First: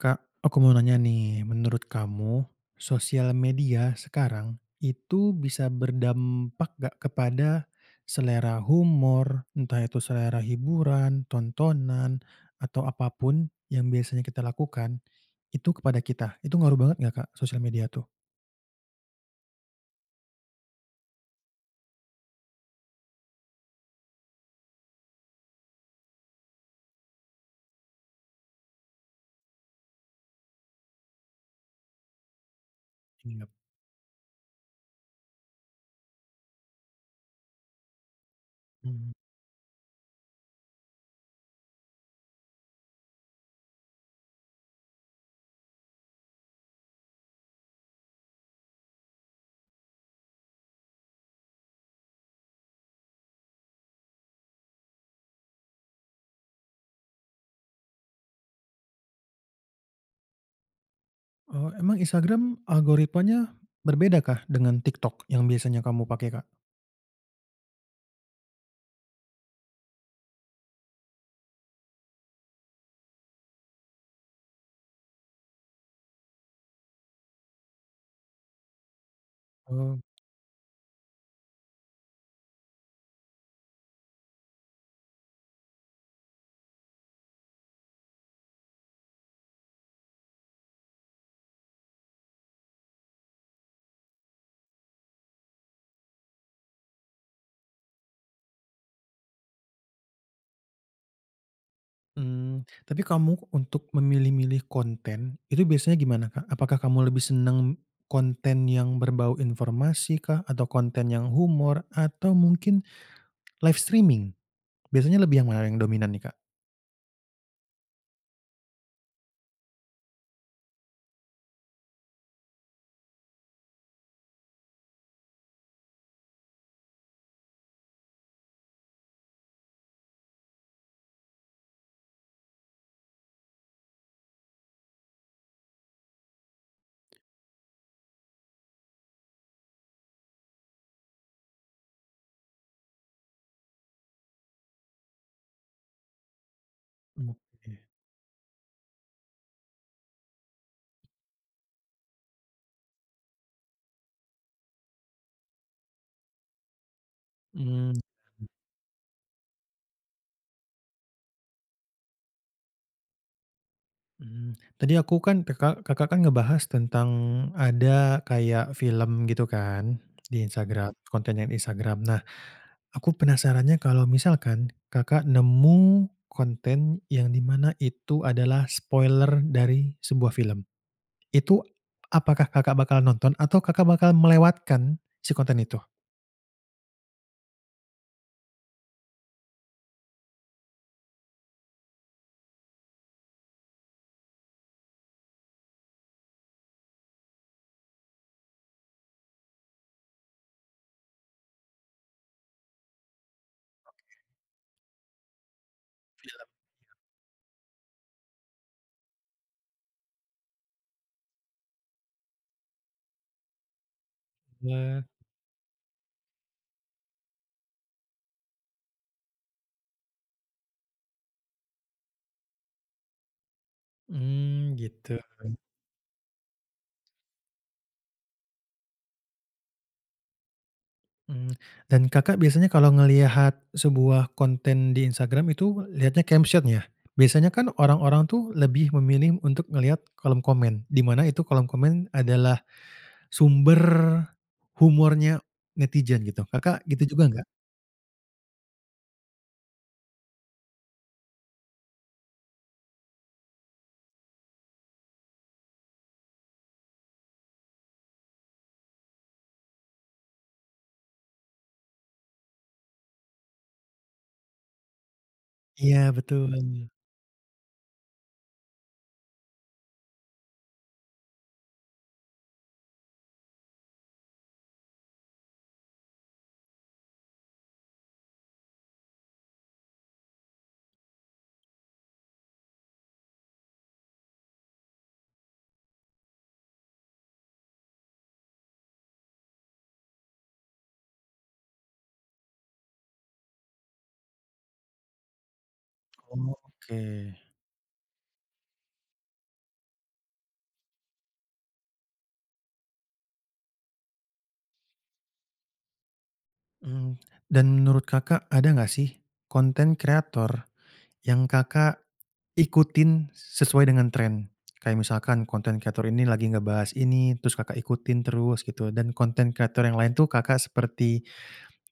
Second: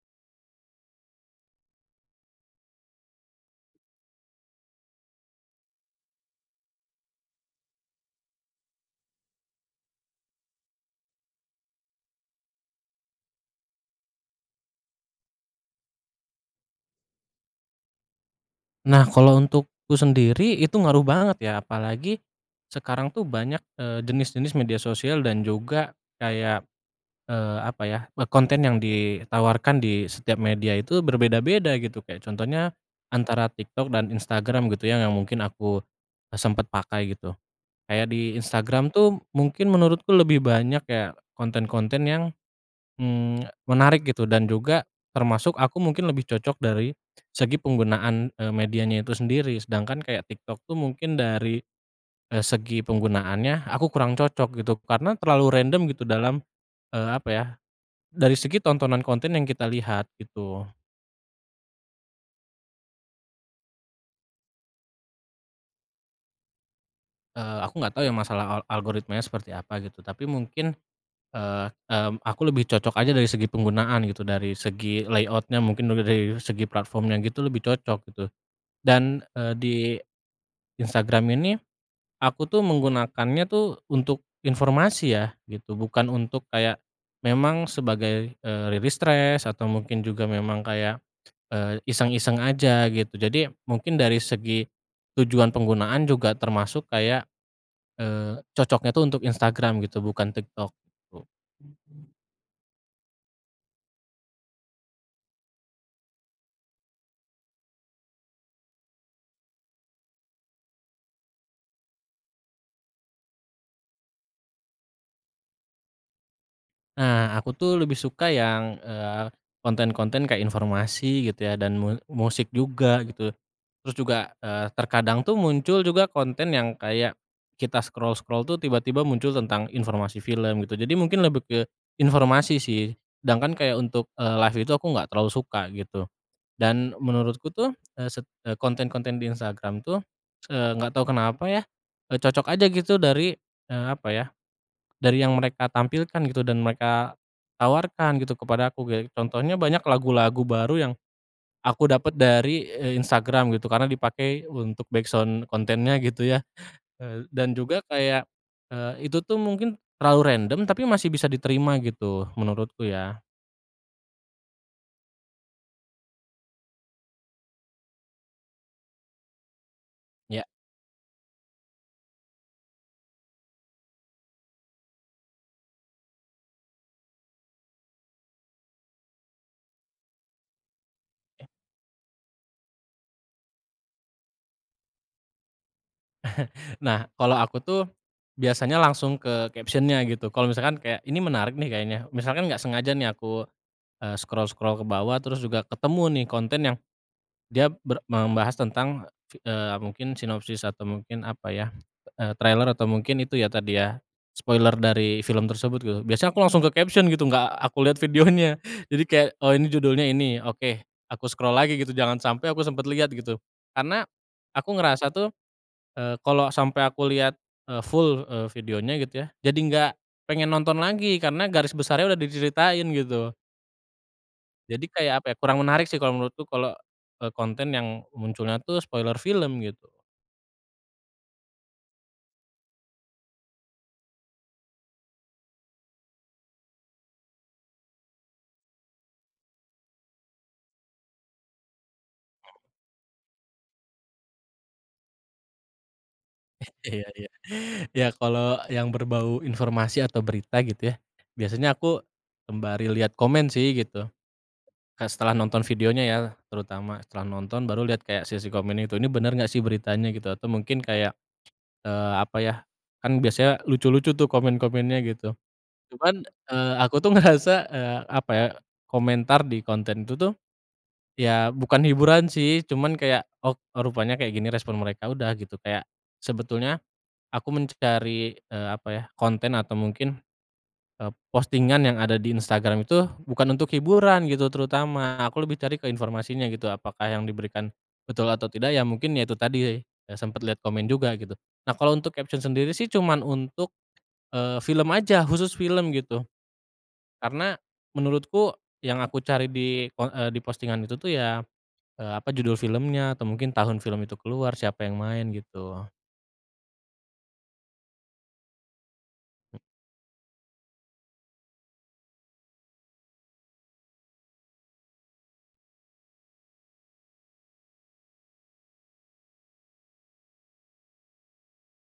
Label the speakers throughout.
Speaker 1: Kak, aku mau nanya nih. Menurut kamu, sosial media sekarang, itu bisa berdampak nggak kepada selera humor, entah itu selera hiburan, tontonan, atau apa pun yang biasanya kita lakukan, itu kepada kita? Itu ngaruh banget nggak, Kak, sosial media tuh?
Speaker 2: Nah, kalau untukku sendiri itu ngaruh banget ya, apalagi sekarang tuh banyak, eee, jenis-jenis media sosial dan juga kayak, eee, apa ya, eee, konten yang ditawarkan di setiap media itu berbeda-beda gitu. Kayak contohnya antara
Speaker 1: Iyap.
Speaker 2: TikTok dan Instagram gitu ya, yang mungkin aku sempat pakai gitu. Kayak di Instagram
Speaker 1: Mhm.
Speaker 2: tuh mungkin menurutku lebih banyak kayak konten-konten yang, mmm, menarik gitu, dan juga termasuk aku mungkin lebih cocok dari segi penggunaan, eee, medianya itu sendiri. Sedangkan kayak TikTok tuh mungkin dari, eee, segi penggunaannya aku kurang cocok gitu karena terlalu random gitu dalam, eee, apa ya, dari segi tontonan konten yang kita lihat gitu.
Speaker 1: Oh, emang Instagram algoritmanya berbeda, kah, dengan TikTok yang biasanya kamu pakai, Kak?
Speaker 2: Eee, aku nggak tahu ya masalah al algoritmanya seperti apa gitu. Tapi mungkin, eee, mmm, aku lebih cocok aja dari segi penggunaan gitu, dari segi layout-nya mungkin juga dari segi platform-nya gitu, lebih cocok gitu. Dan, eee, di
Speaker 1: Oh.
Speaker 2: Instagram ini, aku tuh menggunakannya tuh untuk informasi ya gitu, bukan untuk kayak memang sebagai, eee, rilis stres atau mungkin juga memang kayak, eee, iseng-iseng aja gitu. Jadi mungkin dari segi tujuan penggunaan juga termasuk kayak, eee, cocoknya tuh untuk Instagram gitu, bukan TikTok gitu.
Speaker 1: Mmm. Tapi kamu, untuk memilih-milih konten itu biasanya gimana, Kak? Apakah kamu lebih senang konten yang berbau informasi kah, atau konten yang humor, atau mungkin live streaming? Biasanya lebih yang mana yang dominan nih, Kak?
Speaker 2: Nah, aku tuh lebih suka yang, eee, konten-konten kayak informasi gitu ya, dan mu musik juga gitu. Terus juga, eee, terkadang tuh muncul juga konten yang kayak kita scroll-scroll tuh tiba-tiba muncul tentang informasi film gitu. Jadi mungkin lebih ke informasi sih, sedangkan kayak untuk, eee, live itu aku nggak terlalu suka gitu. Dan menurutku tuh, eee, se eh, konten-konten di Instagram tuh, eee, nggak tahu kenapa ya, eee, cocok aja gitu dari, eee, apa ya, dari yang mereka tampilkan gitu dan mereka
Speaker 1: Oke.
Speaker 2: tawarkan gitu kepada aku ge contohnya, banyak lagu-lagu baru yang, aku dapat dari, eee, Instagram gitu karena dipakai untuk backsound kontennya gitu ya, eee, dan juga
Speaker 1: Mmm.
Speaker 2: kayak, eee, itu tuh mungkin terlalu random, tapi masih bisa diterima gitu, menurutku ya.
Speaker 1: Mmm. Tadi aku kan Kakak Kakak kan ngebahas tentang ada kayak film gitu kan di
Speaker 2: Ya.
Speaker 1: Instagram, konten yang Instagram. Nah, aku penasarannya, kalau misalkan Kakak nemu konten yang di mana itu adalah spoiler dari sebuah film, itu apakah Kakak bakal nonton atau Kakak bakal melewatkan si konten itu?
Speaker 2: Nah, kalau aku tuh biasanya langsung ke caption-nya gitu. Kalau misalkan kayak, “Ini menarik nih kayaknya,” misalkan nggak sengaja nih aku, eee, scroll-scroll ke bawah, terus juga ketemu nih konten yang dia ber membahas tentang fi eee, mungkin sinopsis atau mungkin apa ya, eee, trailer, atau mungkin itu ya tadi
Speaker 1: Oke.
Speaker 2: ya spoiler dari film tersebut gitu. Biasanya aku
Speaker 1: Film.
Speaker 2: langsung ke caption gitu, enggak aku lihat videonya. Jadi kayak, “Oh, ini judulnya ini, oke,” aku scroll lagi gitu, jangan sampai aku sempet lihat gitu. Karena aku
Speaker 1: Wah.
Speaker 2: ngerasa tuh, eee, kalau sampai aku lihat, eee, full, eee, videonya gitu ya, jadi enggak pengen nonton lagi karena garis besarnya udah diceritain gitu.
Speaker 1: Mmm,
Speaker 2: Jadi
Speaker 1: gitu.
Speaker 2: kayak apa ya, kurang menarik sih kalau menurutku kalau, eee, konten yang munculnya tuh spoiler film gitu.
Speaker 1: Mmm. Dan Kakak biasanya kalau ngelihat sebuah konten di Instagram itu lihatnya caption, ya? Biasanya kan orang-orang tuh lebih memilih untuk ngelihat kolom komen, di mana itu kolom komen adalah sumber humornya netizen gitu. Kakak
Speaker 2: Iya,
Speaker 1: gitu juga
Speaker 2: iya.
Speaker 1: nggak?
Speaker 2: Ya, kalau yang berbau informasi atau berita gitu ya. Biasanya aku sembari lihat komen sih gitu. Kayak setelah nonton videonya, ya terutama, setelah nonton baru lihat kayak sesi komen itu, ini bener gak sih beritanya gitu? Atau mungkin kayak, eee, apa ya, kan biasanya lucu-lucu tuh komen-komennya gitu.
Speaker 1: Iya,
Speaker 2: Cuman,
Speaker 1: betul.
Speaker 2: eee, aku tuh ngerasa, eee, apa ya, komentar di konten itu tuh, ya bukan hiburan sih, cuman kayak, "Oh, rupanya kayak gini respon mereka." Udah gitu, kayak sebetulnya aku mencari, eee, apa ya, konten atau mungkin, eee, postingan yang ada di Instagram itu bukan untuk hiburan gitu terutama. Aku lebih cari ke informasinya gitu, apakah yang diberikan betul atau tidak. Ya mungkin ya itu tadi, ya sempet lihat komen juga gitu. Nah, kalau untuk caption sendiri sih cuman untuk, eee, film aja, khusus film gitu.
Speaker 1: Oh, oke.
Speaker 2: Karena menurutku yang aku cari di po eee, di postingan itu tuh ya, eee, apa, judul filmnya atau mungkin tahun film itu keluar, siapa yang main, gitu.
Speaker 1: Mmm, dan menurut Kakak, ada nggak sih konten kreator yang Kakak ikutin sesuai dengan tren? Kayak misalkan konten kreator ini lagi ngebahas ini terus Kakak ikutin terus gitu, dan konten kreator yang lain tuh Kakak seperti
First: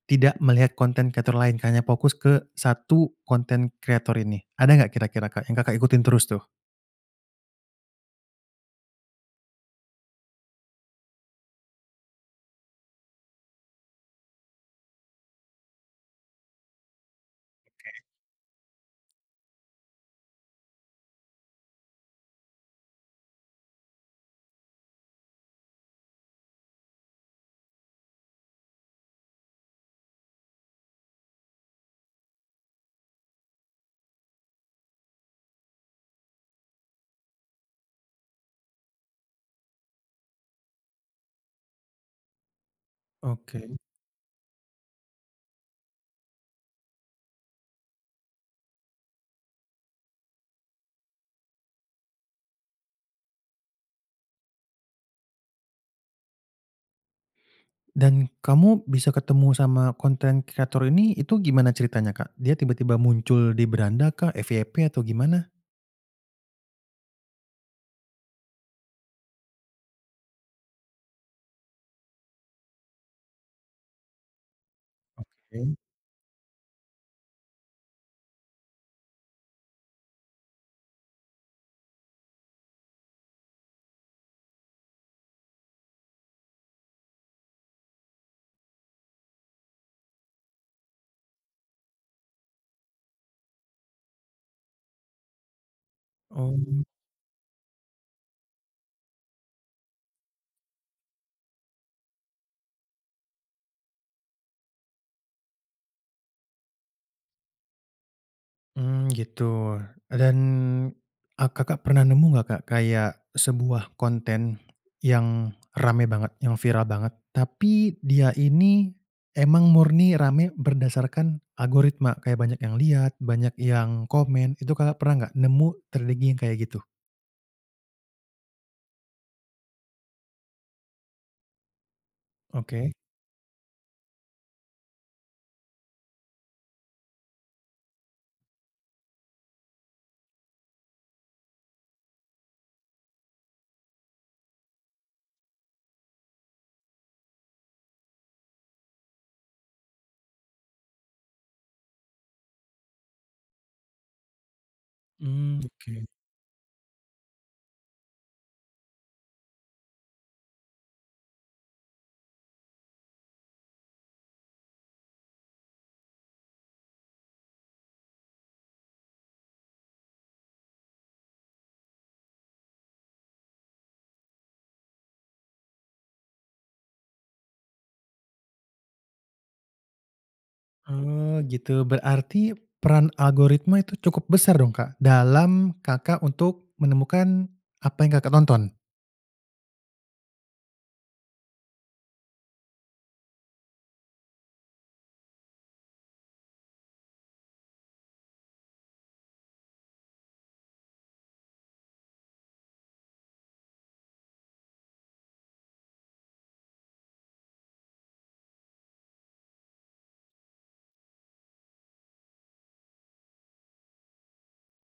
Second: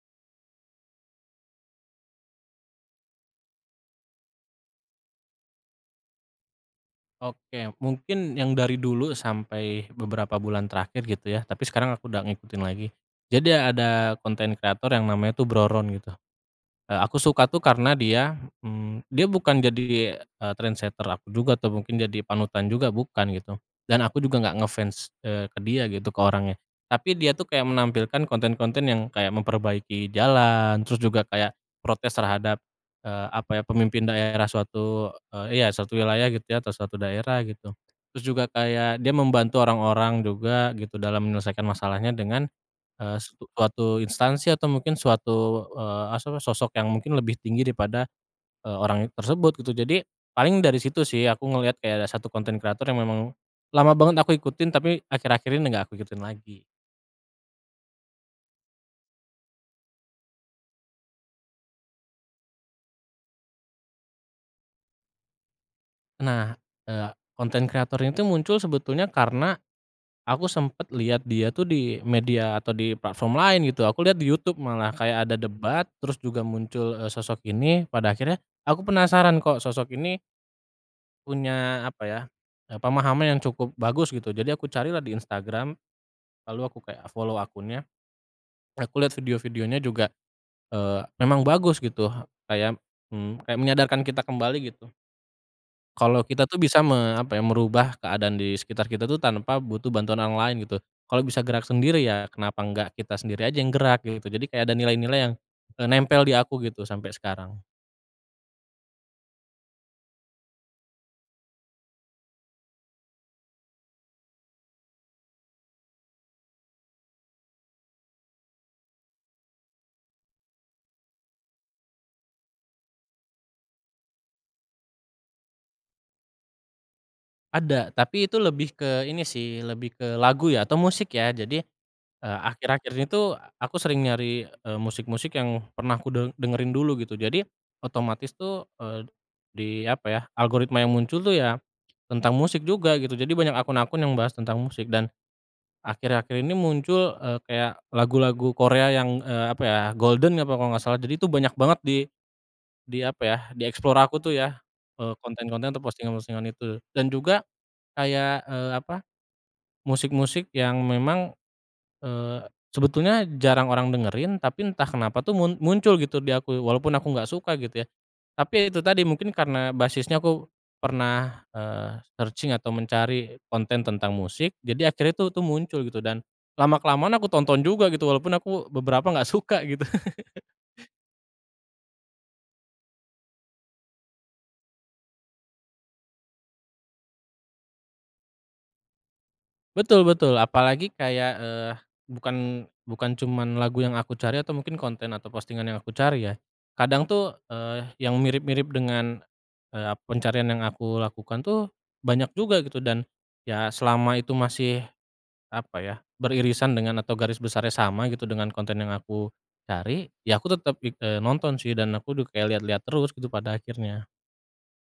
Speaker 1: tidak melihat konten kreator lain kayaknya fokus ke 1 konten kreator ini, ada nggak kira-kira, Kak, yang Kakak ikutin terus tuh?
Speaker 2: Oke, mungkin yang dari dulu sampai beberapa bulan terakhir gitu ya, tapi sekarang aku udah ngikutin lagi. Jadi, ada konten kreator yang namanya tuh Bro Ron gitu. Eee, aku suka tuh karena
Speaker 1: Oke.
Speaker 2: dia, mmm, dia bukan jadi, eee, trendsetter aku juga atau mungkin jadi panutan juga bukan gitu. Dan aku juga enggak nge-fans, eee, ke dia gitu, ke orangnya. Tapi dia tuh kayak menampilkan konten-konten yang kayak memperbaiki jalan, terus juga kayak protes terhadap, eee, apa ya, pemimpin daerah suatu e ya, suatu wilayah gitu ya, atau suatu daerah gitu. Terus juga kayak dia membantu orang-orang juga gitu dalam menyelesaikan masalahnya dengan, eee, s
Speaker 1: Oke.
Speaker 2: suatu instansi atau mungkin suatu, eee, aswa sosok yang mungkin lebih tinggi daripada, eee, orang it tersebut gitu. Jadi paling dari situ sih aku ngeliat kayak ada 1 konten kreator yang memang lama banget aku ikutin, tapi akhir-akhir ini nggak aku ikutin lagi.
Speaker 1: Dan kamu bisa ketemu sama konten kreator ini, itu gimana ceritanya Kak? Dia tiba-tiba muncul di beranda kah, FYP atau gimana?
Speaker 2: Nah, eee, konten kreator ini tuh muncul sebetulnya karena, aku sempet lihat dia tuh di media atau di platform lain gitu. Aku lihat di YouTube, malah kayak ada
Speaker 1: Oke.
Speaker 2: debat, terus juga muncul, eee, sosok ini. Pada akhirnya aku penasaran kok sosok ini punya, apa ya, pemahaman yang cukup bagus gitu. Jadi aku carilah di Instagram, lalu aku kayak follow akunnya. Aku lihat video-videonya juga, eee, memang bagus gitu, kayak, mmm, kayak menyadarkan kita kembali gitu. Kalau kita tuh
Speaker 1: Oh.
Speaker 2: bisa me apa ya, merubah keadaan di sekitar kita tuh tanpa butuh bantuan yang lain gitu. Kalau bisa gerak sendiri, ya kenapa enggak kita sendiri aja yang gerak gitu. Jadi kayak ada nilai-nilai yang, eee, nempel di aku gitu sampai sekarang.
Speaker 1: Mmm, gitu. Dan, ah, Kakak pernah nemu nggak, Kak, kayak sebuah konten yang rame banget, yang viral banget, tapi dia ini emang murni rame berdasarkan algoritma, kayak banyak yang lihat, banyak yang komen. Itu Kakak pernah nggak nemu ter lagi yang kayak gitu?
Speaker 2: Ada, tapi itu lebih ke ini sih, lebih ke lagu ya atau musik ya. Jadi, eee,
Speaker 1: Oke.
Speaker 2: akhir-akhir ini tuh aku sering nyari, eee, musik-musik yang pernah ku de dengerin dulu gitu. Jadi otomatis tuh, eee, di apa ya, algoritma yang muncul tuh ya tentang musik juga gitu. Jadi banyak akun-akun yang bahas tentang musik. Dan akhir-akhir ini muncul, eee, kayak lagu-lagu Korea yang, eee, apa ya, Golden apa kalau nggak salah. Jadi itu banyak banget di di apa ya, di explore aku tuh ya, eee,
Speaker 1: Mmm,
Speaker 2: konten-konten atau
Speaker 1: oke.
Speaker 2: postingan-postingan itu. Dan juga kayak, eee, apa, musik-musik yang memang, eee, sebetulnya jarang orang dengerin, tapi entah kenapa tuh mun muncul gitu di aku walaupun aku nggak suka gitu ya. Tapi ya itu tadi, mungkin karena basisnya aku pernah, eee, searching atau mencari konten tentang musik, jadi akhirnya tuh itu muncul gitu. Dan lama-kelamaan aku tonton juga gitu walaupun aku beberapa nggak suka gitu.
Speaker 1: Oh, gitu, berarti peran algoritma itu cukup besar dong, Kak, dalam, Kakak untuk menemukan apa yang Kakak tonton?
Speaker 2: Betul betul. Apalagi kayak, eee, bukan bukan cuman lagu yang aku cari atau mungkin konten atau postingan yang aku cari ya. Kadang tuh, eee, yang mirip-mirip dengan, eee, ap pencarian yang aku lakukan tuh banyak juga gitu. Dan ya, selama itu masih, apa ya, beririsan dengan atau garis besarnya sama gitu dengan konten yang aku cari, ya aku tetep, eee, nonton sih. Dan aku udah kayak lihat-lihat terus gitu pada akhirnya.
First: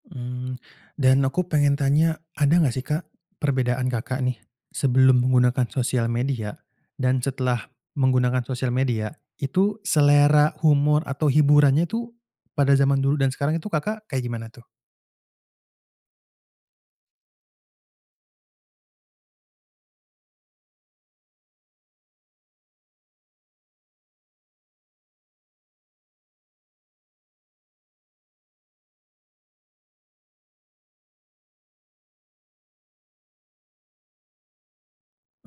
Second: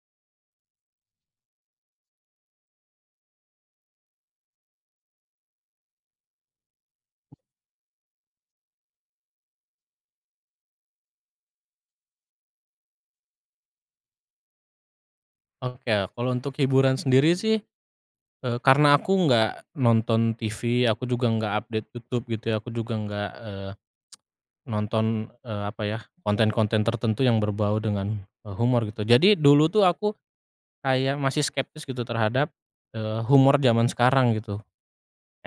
Speaker 1: Mmm. Dan aku pengen tanya, ada nggak sih, Kak, perbedaan Kakak nih sebelum menggunakan sosial media dan setelah menggunakan sosial media, itu selera humor atau hiburannya tuh pada zaman dulu dan sekarang itu, Kakak kayak gimana tuh?
Speaker 2: Oke, kalau untuk hiburan sendiri sih, eee, karena aku nggak nonton TV, aku juga nggak update YouTube gitu ya. Aku juga nggak, eee, nonton, eee, apa ya, konten-konten tertentu yang berbau dengan e humor gitu. Jadi dulu tuh aku kayak masih skeptis gitu terhadap, eee, humor zaman sekarang gitu.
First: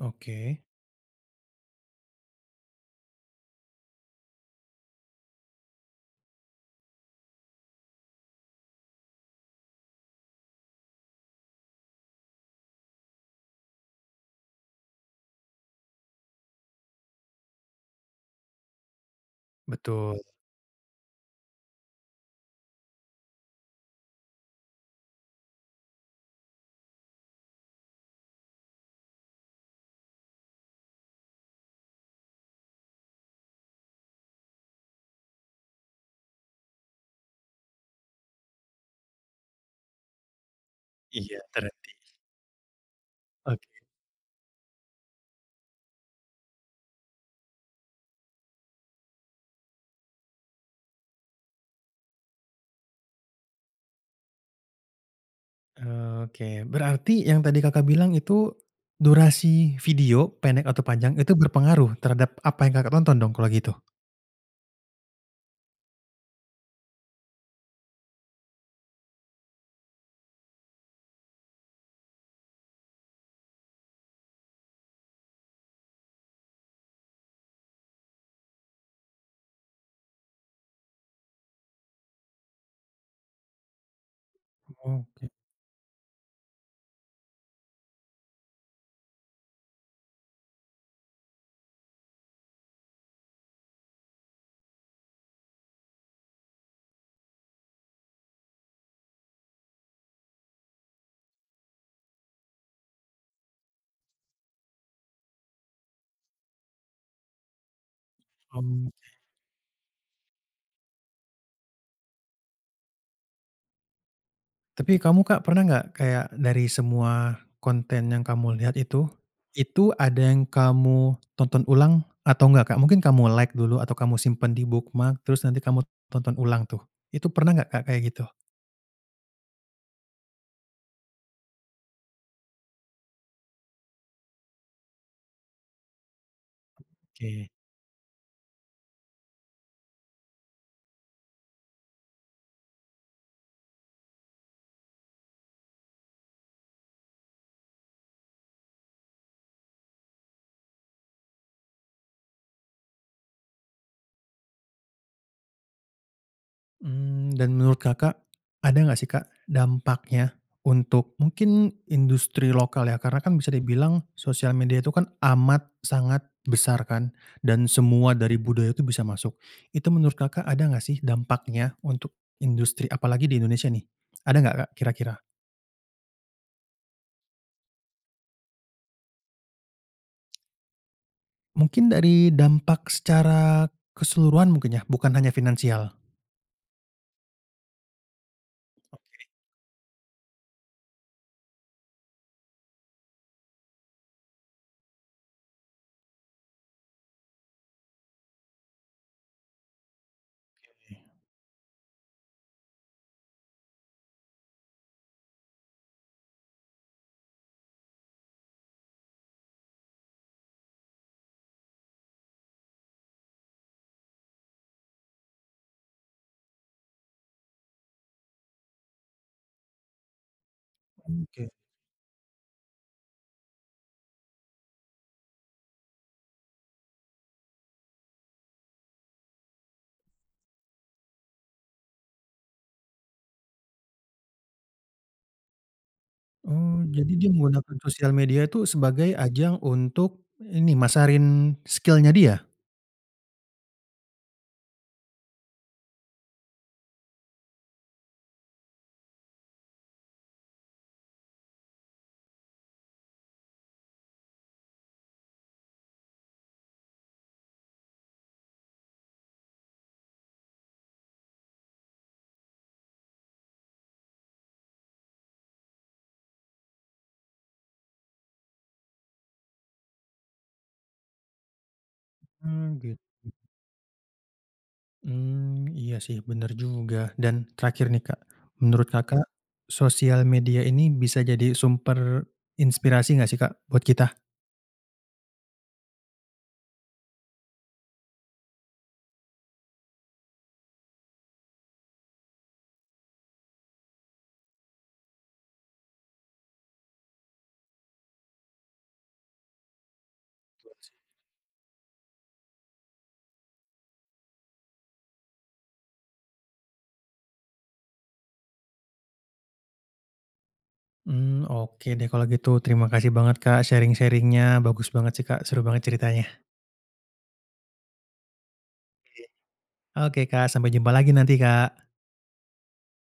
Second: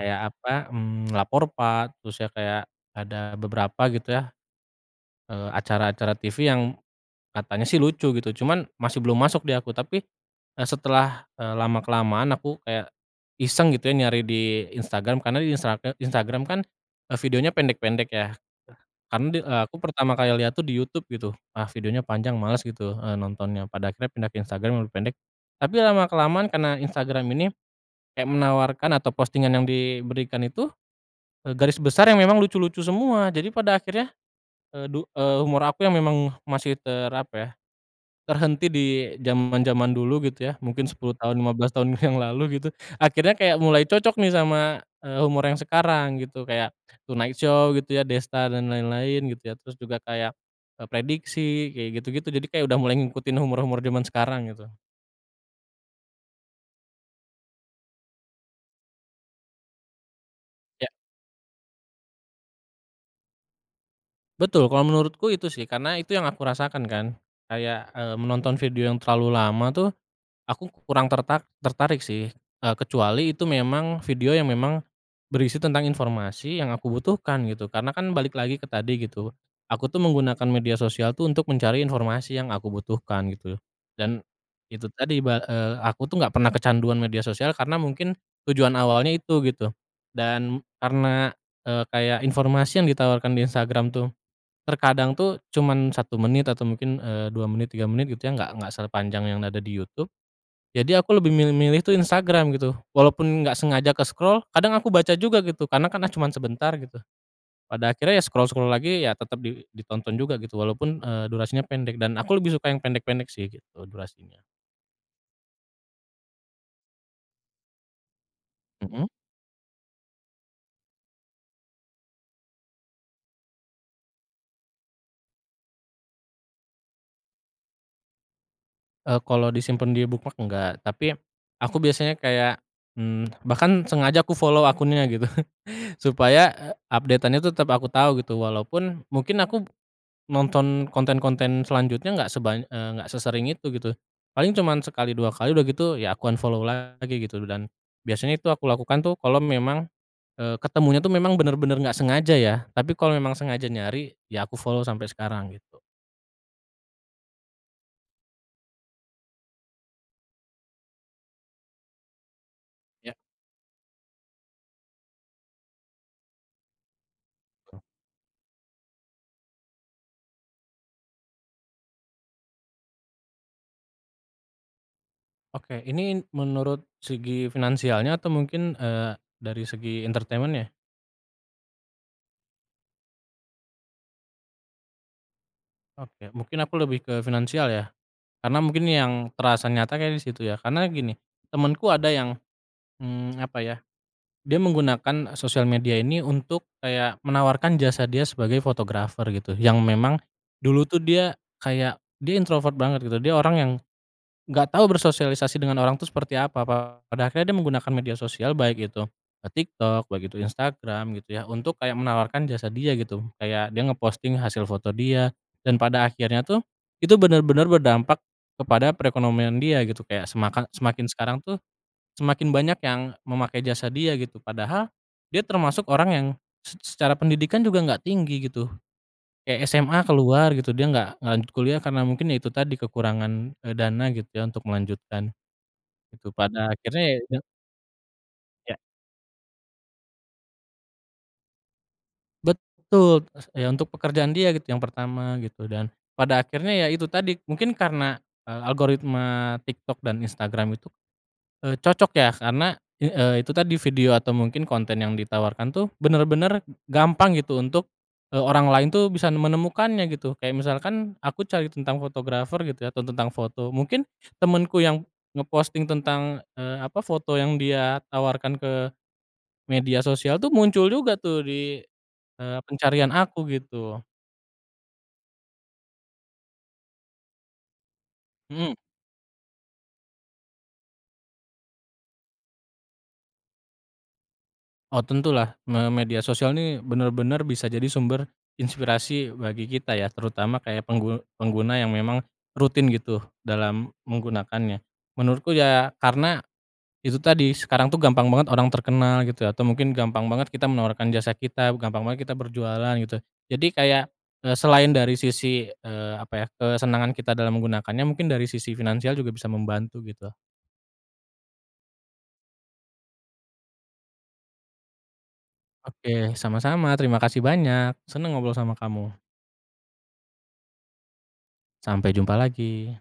Speaker 2: Kayak apa, mmm, Lapor Pak, terus ya kayak ada beberapa gitu ya, eee, acara-acara TV yang katanya sih lucu gitu, cuman masih belum masuk di aku. Tapi e setelah, eee, lama-kelamaan aku kayak iseng gitu ya nyari di Instagram. Karena di Instra e Instagram kan e videonya pendek-pendek ya. Karena di eee, aku pertama
Speaker 1: Betul.
Speaker 2: kali lihat tuh di YouTube gitu, ah, videonya panjang, males gitu, eh, nontonnya. Pada akhirnya pindah ke Instagram, lebih pendek. Tapi lama-kelamaan karena Instagram ini, kayak menawarkan atau postingan yang diberikan itu, e garis besar yang memang lucu-lucu semua, jadi pada akhirnya, eee, du eee, humor aku yang memang masih ter apa ya, terhenti di zaman-zaman dulu gitu ya, mungkin 10 tahun,
Speaker 1: Iya,
Speaker 2: 15 tahun yang
Speaker 1: terlatih.
Speaker 2: lalu gitu, akhirnya kayak
Speaker 1: Oke.
Speaker 2: mulai cocok nih sama, eee, humor yang sekarang gitu. Kayak Tonight Show gitu ya, Desta dan lain-lain gitu ya. Terus juga kayak, eee, Prediksi, kayak gitu-gitu. Jadi kayak udah mulai ngikutin humor-humor zaman sekarang gitu.
Speaker 1: Oh, oke. Berarti yang tadi Kakak bilang itu, durasi video pendek atau
Speaker 2: Ya.
Speaker 1: panjang, itu berpengaruh terhadap apa yang Kakak tonton dong kalau gitu?
Speaker 2: Betul, kalau menurutku itu sih, karena itu yang aku rasakan kan. Kayak, eee, menonton video yang terlalu lama tuh aku kurang terta tertarik sih, eee, kecuali itu memang video yang memang berisi tentang informasi yang aku butuhkan gitu. Karena kan balik lagi ke tadi gitu, aku tuh menggunakan media sosial tuh untuk mencari informasi yang aku butuhkan gitu. Dan itu tadi,
Speaker 1: Oke.
Speaker 2: ba eee, aku tuh enggak pernah kecanduan media sosial karena mungkin tujuan awalnya itu, gitu. Dan karena, eee, kayak informasi yang ditawarkan di Instagram tuh terkadang tuh cuman 1 menit atau mungkin, eee, 2 menit, 3 menit gitu ya. Enggak enggak sepanjang yang ada di YouTube. Jadi aku lebih milih-milih tuh Instagram gitu. Walaupun enggak sengaja ke-scroll, kadang aku baca juga gitu. Karena kan, ah, cuman sebentar gitu. Pada akhirnya ya scroll-scroll
Speaker 1: Oke.
Speaker 2: lagi, ya tetap di ditonton juga gitu walaupun, eee, durasinya pendek. Dan aku lebih suka yang pendek-pendek sih gitu, durasinya.
Speaker 1: Tapi kamu, Kak, pernah nggak, kayak dari semua konten yang kamu lihat
Speaker 2: Mhm.
Speaker 1: itu, itu ada yang kamu tonton ulang atau nggak, Kak? Mungkin kamu like dulu atau kamu simpan di bookmark, terus nanti kamu tonton ulang tuh. Itu pernah nggak, Kak, kayak gitu?
Speaker 2: Eee, kalau disimpan di bookmark enggak, tapi aku biasanya kayak, mmm, bahkan sengaja aku follow akunnya gitu supaya e update-an
Speaker 1: Oke.
Speaker 2: itu tetap aku tahu gitu, walaupun mungkin aku nonton konten-konten selanjutnya enggak sebanya eee, enggak sesering itu gitu. Paling cuma sekali 2 kali, udah gitu ya aku unfollow lagi gitu loh. Dan biasanya itu aku lakukan tuh kalau memang, eee, ketemunya tuh memang benar-benar nggak sengaja, ya. Tapi kalau memang sengaja nyari, ya aku follow sampai sekarang gitu.
Speaker 1: Mmm, dan menurut Kakak ada nggak sih, Kak, dampaknya untuk mungkin industri lokal, ya.
Speaker 2: Ya.
Speaker 1: Karena kan bisa dibilang sosial media itu kan amat sangat besar, kan, dan semua dari budaya itu bisa masuk. Itu menurut Kakak ada nggak sih dampaknya untuk industri, apalagi di Indonesia, nih? Ada nggak, Kak, kira-kira?
Speaker 2: Oke ini n menurut segi finansialnya atau mungkin, eee, dari segi entertainment-nya?
Speaker 1: Mungkin dari dampak secara keseluruhan mungkin ya, bukan hanya finansial.
Speaker 2: Oke, mungkin aku lebih ke finansial ya, karena mungkin yang
Speaker 1: Oke.
Speaker 2: terasa nyata kayaknya di situ ya. Karena gini, temenku ada yang, mmm, apa ya, dia menggunakan e sosial media ini untuk kayak menawarkan jasa dia sebagai fotografer gitu yang memang dulu
Speaker 1: Oke.
Speaker 2: tuh dia kayak dia introvert banget gitu, dia orang yang, gak tau bersosialisasi dengan orang tuh seperti apa pa pada akhirnya dia menggunakan media sosial, baik itu ke TikTok baik itu Instagram gitu ya untuk kayak menawarkan jasa dia gitu kayak dia nge-posting hasil foto dia, dan pada akhirnya tuh itu benar-benar berdampak kepada perekonomian dia gitu kayak semakan semakin sekarang
Speaker 1: Oke.
Speaker 2: tuh, semakin banyak yang memakai jasa dia gitu padahal dia termasuk orang yang se se secara pendidikan juga enggak tinggi gitu, kayak SMA keluar gitu dia enggak enggak lanjut kuliah karena mungkin ya itu tadi kekurangan, eee, dana gitu ya untuk melanjutkan, gitu pada
Speaker 1: Oh,
Speaker 2: akhirnya,
Speaker 1: jadi
Speaker 2: ya
Speaker 1: dia
Speaker 2: itu
Speaker 1: menggunakan sosial media tuh
Speaker 2: Iya.
Speaker 1: sebagai ajang untuk ini masarin skill-nya dia?
Speaker 2: Betul, s iya untuk pekerjaan dia gitu yang pertama gitu dan pada akhirnya ya itu tadi mungkin karena, eee, algoritma TikTok dan Instagram itu, eee, cocok ya karena i eee, itu tadi video atau mungkin konten yang ditawarkan tuh benar-benar gampang gitu untuk, eee, orang lain tuh bisa menemukannya gitu. Kayak misalkan aku cari tentang fotografer gitu ya atau tentang foto mungkin temenku yang nge-posting tentang, eee, apa foto yang dia tawarkan ke media sosial tuh muncul juga tuh di, eee,
Speaker 1: Mmm, gitu.
Speaker 2: pencarian aku gitu.
Speaker 1: Mmm, iya sih bener juga dan terakhir nih, Kak,
Speaker 2: Mmm.
Speaker 1: menurut Kakak sosial media ini bisa jadi sumber inspirasi nggak sih, Kak, buat kita?
Speaker 2: Oh tentulah me media sosial nih benar-benar bisa jadi sumber inspirasi bagi kita ya terutama kayak penggu pengguna yang memang rutin gitu dalam menggunakannya. Menurutku ya karena, itu tadi sekarang tuh gampang banget orang terkenal gitu ya atau mungkin gampang banget kita
Speaker 1: Iya, sih.
Speaker 2: menawarkan jasa kita, gampang banget kita berjualan gitu, jadi kayak, eee, selain dari sisi, eee, apa ya kesenangan kita dalam menggunakannya mungkin dari sisi finansial juga bisa membantu gitu.
Speaker 1: Mmm, oke deh kalau gitu terima kasih banget, Kak, sharing-sharing-nya bagus banget sih, Kak, seru banget ceritanya.
Speaker 2: Oke, sama-sama terima kasih banyak. Senang ngobrol sama kamu.
Speaker 1: Iya, oke, Kak, sampai jumpa lagi nanti, Kak.
Speaker 2: Sampai jumpa lagi.